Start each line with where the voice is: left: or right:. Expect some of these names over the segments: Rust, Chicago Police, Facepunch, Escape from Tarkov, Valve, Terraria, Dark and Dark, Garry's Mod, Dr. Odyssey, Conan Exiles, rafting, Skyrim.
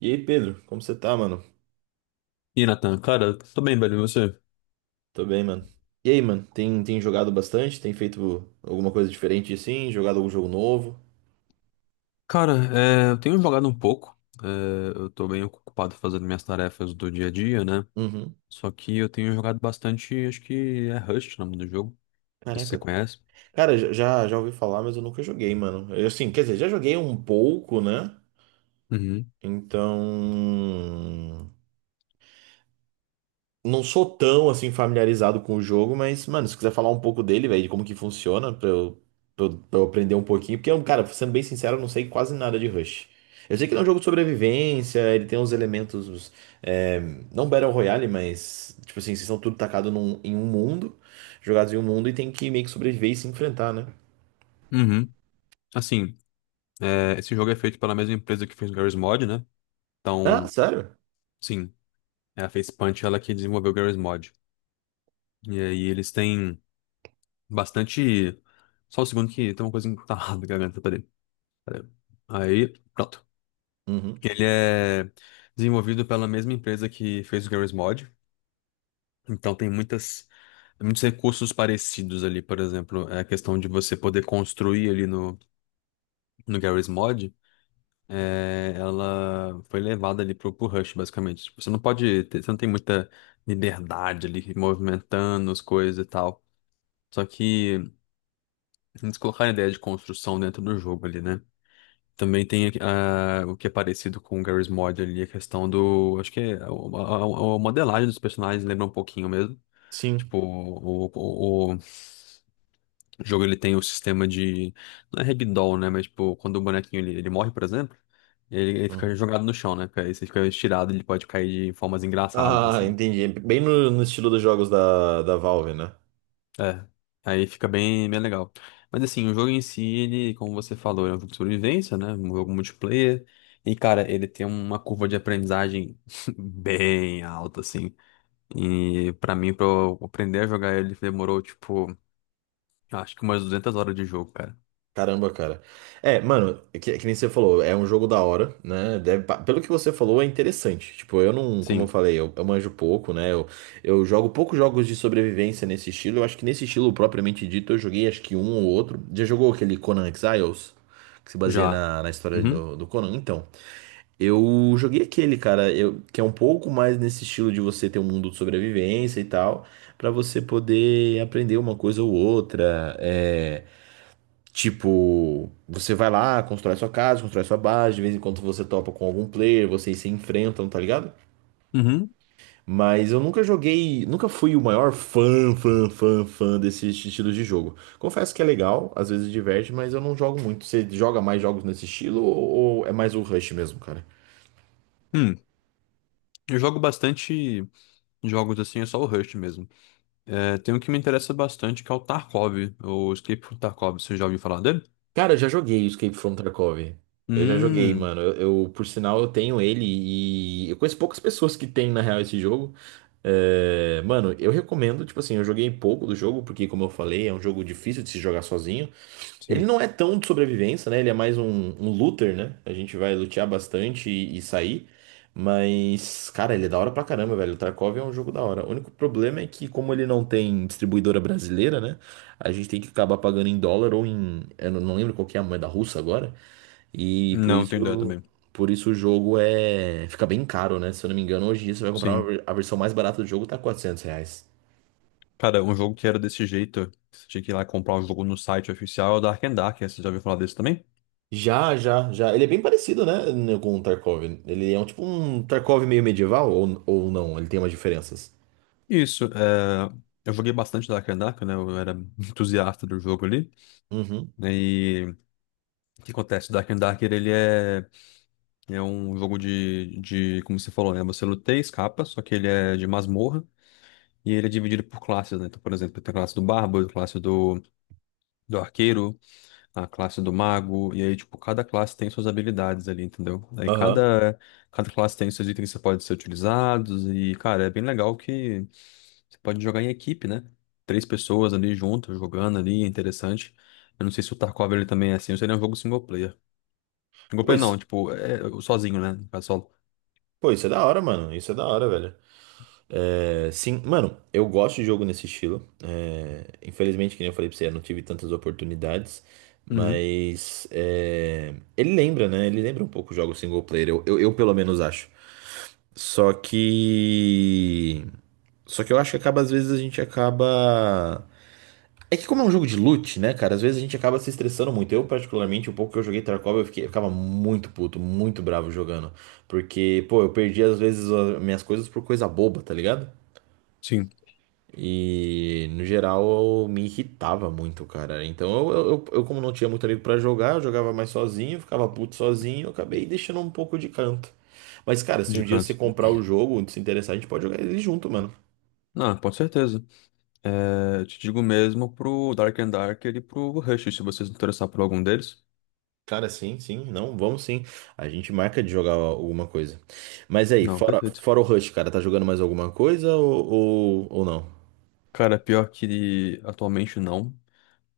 right: E aí, Pedro, como você tá, mano?
left: E Nathan, cara, tô bem, velho, e você?
right: Tô bem, mano. E aí, mano, tem jogado bastante? Tem feito alguma coisa diferente assim? Jogado algum jogo novo?
left: Cara, eu tenho jogado um pouco, é, eu tô bem ocupado fazendo minhas tarefas do dia a dia, né?
right: Uhum.
left: Só que eu tenho jogado bastante, acho que é Rust o nome do jogo, não sei se você
right: Caraca.
left: conhece.
right: Cara, já ouvi falar, mas eu nunca joguei, mano. Assim, quer dizer, já joguei um pouco, né?
left: Uhum,
right: Então. Não sou tão assim familiarizado com o jogo, mas, mano, se quiser falar um pouco dele, velho, de como que funciona, pra eu aprender um pouquinho, porque eu, cara, sendo bem sincero, eu não sei quase nada de Rush. Eu sei que ele é um jogo de sobrevivência, ele tem uns elementos, é, não Battle Royale, mas, tipo assim, vocês são tudo tacados em um mundo, jogados em um mundo e tem que meio que sobreviver e se enfrentar, né?
left: uhum. Assim, esse jogo é feito pela mesma empresa que fez o GarageMod, né?
right: Ah,
left: Então,
right: sério?
left: sim, é a Facepunch, ela que desenvolveu o GarageMod. E aí eles têm bastante. Só um segundo que tem uma coisa que tá errada na garganta, peraí, peraí. Aí, pronto.
right: Uhum.
left: Ele é desenvolvido pela mesma empresa que fez o Garry's Mod, então tem muitas, muitos recursos parecidos ali, por exemplo, a questão de você poder construir ali no Garry's Mod, ela foi levada ali pro Rush, basicamente. Tipo, você não pode ter, você não tem muita liberdade ali, movimentando as coisas e tal. Só que eles colocaram a ideia de construção dentro do jogo ali, né? Também tem o que é parecido com o Garry's Mod ali, a questão do. Acho que é a modelagem dos personagens lembra um pouquinho mesmo.
right: Sim.
left: Tipo, o jogo ele tem o sistema de. Não é ragdoll, né? Mas, tipo, quando o bonequinho ele morre, por exemplo, ele
right: Hum.
left: fica jogado no chão, né? Aí você fica estirado, ele pode cair de formas engraçadas,
right: Ah,
left: assim.
right: entendi. Bem no estilo dos jogos da Valve, né?
left: É, aí fica bem, bem legal. Mas assim, o jogo em si, ele, como você falou, é um jogo de sobrevivência, né? Um jogo multiplayer. E, cara, ele tem uma curva de aprendizagem bem alta, assim. E pra mim, pra eu aprender a jogar ele, demorou, tipo, acho que umas 200 horas de jogo, cara.
right: Caramba, cara. É, mano, que nem você falou, é um jogo da hora, né? Deve pelo que você falou, é interessante. Tipo, eu não, como eu
left: Sim,
right: falei, eu manjo pouco, né? Eu jogo poucos jogos de sobrevivência nesse estilo. Eu acho que nesse estilo propriamente dito, eu joguei acho que um ou outro. Já jogou aquele Conan Exiles? Que se baseia
left: já.
right: na história
left: Uhum,
right: do Conan? Então, eu joguei aquele, cara, que é um pouco mais nesse estilo de você ter um mundo de sobrevivência e tal, pra você poder aprender uma coisa ou outra. É. Tipo, você vai lá, constrói sua casa, constrói sua base, de vez em quando você topa com algum player, vocês se enfrentam, tá ligado?
left: uhum.
right: Mas eu nunca joguei, nunca fui o maior fã, fã, fã, fã desse estilo de jogo. Confesso que é legal, às vezes diverte, mas eu não jogo muito. Você joga mais jogos nesse estilo ou é mais o Rush mesmo, cara?
left: Hum, eu jogo bastante jogos assim, é só o Rust mesmo. É, tem um que me interessa bastante, que é o Tarkov, o Escape from Tarkov, você já ouviu falar dele?
right: Cara, eu já joguei o Escape from Tarkov. Eu já joguei,
left: Hum,
right: mano. Por sinal, eu tenho ele e eu conheço poucas pessoas que têm, na real, esse jogo. É, mano, eu recomendo, tipo assim, eu joguei pouco do jogo, porque, como eu falei, é um jogo difícil de se jogar sozinho. Ele
left: sim.
right: não é tão de sobrevivência, né? Ele é mais um looter, né? A gente vai lutear bastante e sair. Mas, cara, ele é da hora pra caramba, velho. O Tarkov é um jogo da hora. O único problema é que, como ele não tem distribuidora brasileira, né? A gente tem que acabar pagando em dólar ou em. Eu não lembro qual que é a moeda russa agora. E por
left: Não, tenho ideia
right: isso.
left: também.
right: Por isso o jogo é. Fica bem caro, né? Se eu não me engano, hoje em dia você vai comprar uma
left: Sim.
right: a versão mais barata do jogo, tá R$ 400.
left: Cara, um jogo que era desse jeito, que você tinha que ir lá comprar o jogo no site oficial, é o Dark and Dark. Você já ouviu falar desse também?
right: Já, já, já. Ele é bem parecido, né, com o Tarkov. Ele é um tipo um Tarkov meio medieval ou não? Ele tem umas diferenças.
left: Isso, eu joguei bastante Dark and Dark, né? Eu era entusiasta do jogo ali.
right: Uhum.
left: Né, e o que acontece? Dark and Dark, ele é um jogo de, como você falou, né? Você luta e escapa, só que ele é de masmorra e ele é dividido por classes, né? Então, por exemplo, tem a classe do Bárbaro, a classe do Arqueiro, a classe do mago, e aí, tipo, cada classe tem suas habilidades ali, entendeu? Aí
right: Aham.
left: cada classe tem seus itens que você pode ser utilizados, e, cara, é bem legal que você pode jogar em equipe, né? 3 pessoas ali juntas, jogando ali, é interessante. Eu não sei se o Tarkov ele também é assim, ou se ele é um jogo single player. Single player não,
right: Pois,
left: tipo, é sozinho, né? No caso, solo.
right: pô, isso é da hora, mano. Isso é da hora, velho. É, sim, mano, eu gosto de jogo nesse estilo. É, infelizmente, que nem eu falei pra você, eu não tive tantas oportunidades.
left: Uhum.
right: Mas é, ele lembra, né? Ele lembra um pouco o jogo single player. Eu pelo menos acho. Só que. Só que eu acho que acaba, às vezes, a gente acaba. É que como é um jogo de loot, né, cara, às vezes a gente acaba se estressando muito. Eu, particularmente, o pouco que eu joguei Tarkov, eu ficava muito puto, muito bravo jogando. Porque, pô, eu perdi às vezes as minhas coisas por coisa boba, tá ligado?
left: Sim,
right: E, no geral, eu, me irritava muito, cara. Então, como não tinha muito amigo pra jogar, eu jogava mais sozinho, ficava puto sozinho, eu acabei deixando um pouco de canto. Mas, cara, se
left: de
right: um dia você
left: canto.
right: comprar o jogo, se interessar, a gente pode jogar ele junto, mano.
left: Não, com certeza. É, eu te digo mesmo pro Dark and dark e pro Rush, se você se interessar por algum deles.
right: Cara, sim, sim, não, vamos sim. A gente marca de jogar alguma coisa. Mas aí,
left: Não,
right: fora,
left: perfeito.
right: fora o Rush, cara, tá jogando mais alguma coisa ou não?
left: Cara, pior que atualmente não.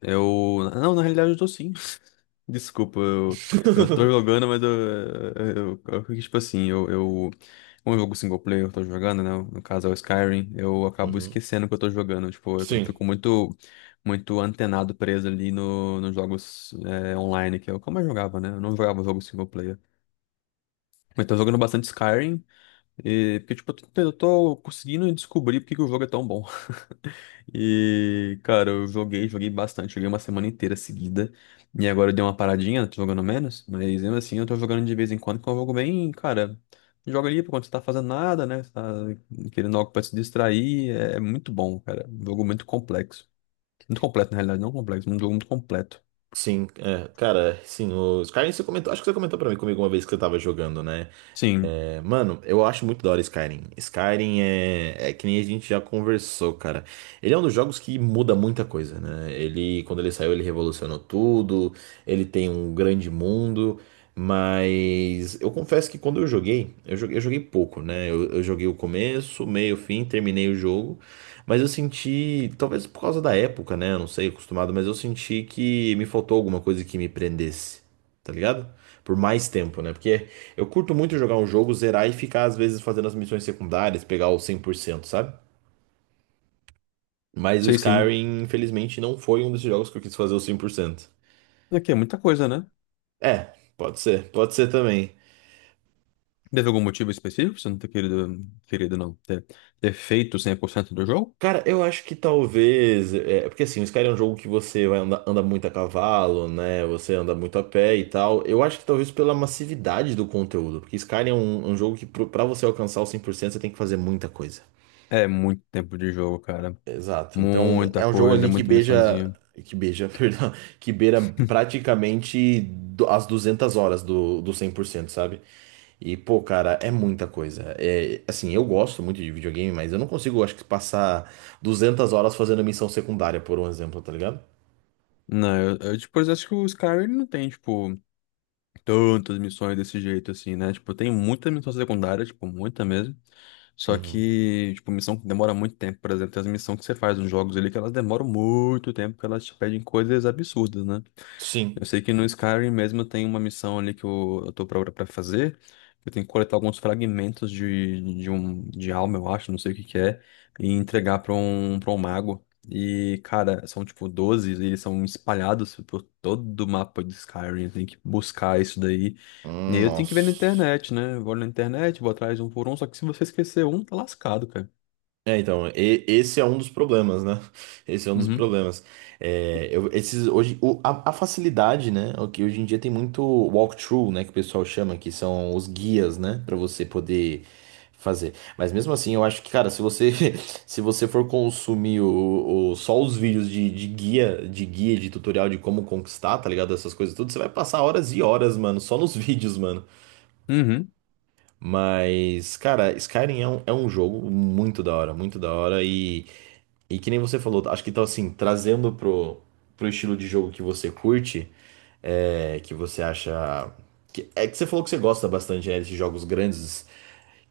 left: Eu. Não, na realidade eu tô sim. Desculpa, eu, tô jogando, mas eu, eu- tipo assim, eu. Como é um jogo single player eu tô jogando, né? No caso é o Skyrim, eu acabo
right: Uhum.
left: esquecendo que eu tô jogando. Tipo,
right: Sim.
left: fico muito, muito antenado preso ali no, nos jogos online, que é como eu jogava, né? Eu não jogava jogo single player. Mas tô jogando bastante Skyrim, e, porque, tipo, eu tô conseguindo descobrir porque que o jogo é tão bom. E, cara, eu joguei, joguei bastante, joguei uma semana inteira seguida. E agora eu dei uma paradinha, tô jogando menos, mas mesmo assim eu tô jogando de vez em quando, que é um jogo bem, cara, joga ali quando você tá fazendo nada, né? Você tá querendo algo pra se distrair, é muito bom, cara. Um jogo muito complexo. Muito completo, na realidade, não complexo, um jogo muito completo.
right: Sim, é, cara, sim, os Skyrim você comentou, acho que você comentou pra mim comigo uma vez que você tava jogando, né?
left: Sim,
right: É, mano, eu acho muito da hora Skyrim. Skyrim é que nem a gente já conversou, cara. Ele é um dos jogos que muda muita coisa, né? Ele, quando ele saiu, ele revolucionou tudo, ele tem um grande mundo, mas eu confesso que quando eu joguei pouco, né? Eu joguei o começo, meio, fim, terminei o jogo. Mas eu senti, talvez por causa da época, né? Eu não sei, acostumado, mas eu senti que me faltou alguma coisa que me prendesse, tá ligado? Por mais tempo, né? Porque eu curto muito jogar um jogo, zerar e ficar, às vezes, fazendo as missões secundárias, pegar o 100%, sabe? Mas o
left: sei sim.
right: Skyrim, infelizmente, não foi um desses jogos que eu quis fazer o 100%.
left: Aqui é muita coisa, né?
right: É, pode ser também.
left: Teve algum motivo específico pra você não ter querido, querido não, ter feito 100% do jogo?
right: Cara, eu acho que talvez. É, porque assim, o Skyrim é um jogo que você vai anda muito a cavalo, né? Você anda muito a pé e tal. Eu acho que talvez pela massividade do conteúdo. Porque Skyrim é um jogo que pra você alcançar o 100% você tem que fazer muita coisa.
left: É muito tempo de jogo, cara.
right: Exato. Então,
left: Muita
right: é um jogo
left: coisa, é
right: ali
left: muita missãozinha.
right: que beija, perdão, que beira praticamente as 200 horas do 100%, sabe? E, pô, cara, é muita coisa. É, assim, eu gosto muito de videogame, mas eu não consigo, acho que, passar 200 horas fazendo missão secundária, por um exemplo, tá ligado?
left: Não, tipo, eu acho que o Skyrim ele não tem, tipo, tantas missões desse jeito, assim, né? Tipo, tem muita missão secundária, tipo, muita mesmo. Só
right: Uhum.
left: que, tipo, missão que demora muito tempo, por exemplo, tem as missões que você faz nos jogos ali que elas demoram muito tempo, porque elas te pedem coisas absurdas, né? Eu
right: Sim.
left: sei que no Skyrim mesmo tem uma missão ali que eu tô pra fazer. Eu tenho que coletar alguns fragmentos de, um, de alma, eu acho, não sei o que que é, e entregar pra um, mago. E, cara, são tipo 12, e eles são espalhados por todo o mapa de Skyrim. Eu tenho que buscar isso daí. E aí eu tenho que ver na
right: Nossa.
left: internet, né? Eu vou na internet, vou atrás um por um, só que se você esquecer um, tá lascado, cara.
right: É, então, esse é um dos problemas, né? Esse é um dos
left: Uhum.
right: problemas. É, esses, hoje, a, facilidade, né? O que hoje em dia tem muito walkthrough, né? Que o pessoal chama, que são os guias, né? Pra você poder fazer. Mas mesmo assim, eu acho que, cara, se você, se você for consumir só os vídeos de guia, de tutorial de como conquistar, tá ligado? Essas coisas tudo, você vai passar horas e horas, mano, só nos vídeos, mano.
left: Uhum.
right: Mas, cara, Skyrim é um, jogo muito da hora, muito da hora, e que nem você falou, acho que então assim, trazendo pro estilo de jogo que você curte, é, que você acha. É que você falou que você gosta bastante, né, desses jogos grandes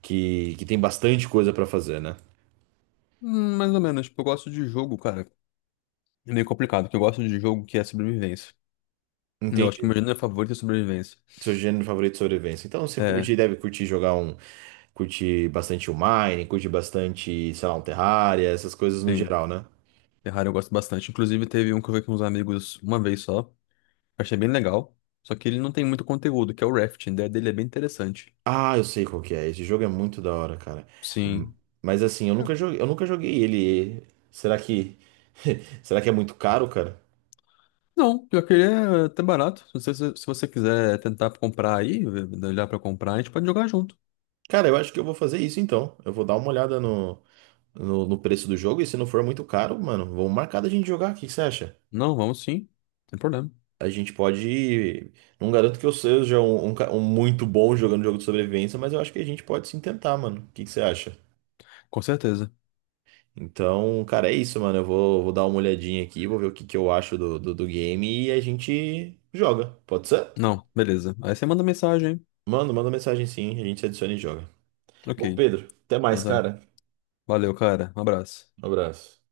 right: que tem bastante coisa pra fazer, né?
left: Mais ou menos, tipo, eu gosto de jogo, cara. É meio complicado, porque eu gosto de jogo que é sobrevivência. Eu acho que o
right: Entendi.
left: meu gênero favorito é sobrevivência.
right: Seu gênero favorito de sobrevivência. Então você curte,
left: É,
right: deve curtir jogar um. Curte bastante o Mine, curte bastante, sei lá, um Terraria, essas coisas no
left: sim.
right: geral, né?
left: Terraria eu gosto bastante. Inclusive, teve um que eu vi com uns amigos uma vez só. Achei bem legal. Só que ele não tem muito conteúdo, que é o rafting. A ideia dele é bem interessante.
right: Ah, eu sei qual que é. Esse jogo é muito da hora, cara. Hum,
left: Sim.
right: Mas assim, eu nunca joguei ele. Será que será que é muito caro, cara?
left: Não, pior que ele é até barato. Se você quiser tentar comprar aí, olhar pra comprar, a gente pode jogar junto.
right: Cara, eu acho que eu vou fazer isso então. Eu vou dar uma olhada no preço do jogo e se não for muito caro, mano, vamos marcar da gente jogar. O que que você acha?
left: Não, vamos sim. Sem problema.
right: A gente pode. Não garanto que eu seja um muito bom jogando jogo de sobrevivência, mas eu acho que a gente pode sim tentar, mano. O que que você acha?
left: Com certeza.
right: Então, cara, é isso, mano. Eu vou dar uma olhadinha aqui, vou ver o que eu acho do game e a gente joga. Pode ser?
left: Não, beleza. Aí você manda mensagem.
right: Manda mensagem sim, a gente se adiciona e joga.
left: Ok.
right: Bom, Pedro, até
left: Ah,
right: mais,
left: tá.
right: cara.
left: Valeu, cara. Um abraço.
right: Um abraço.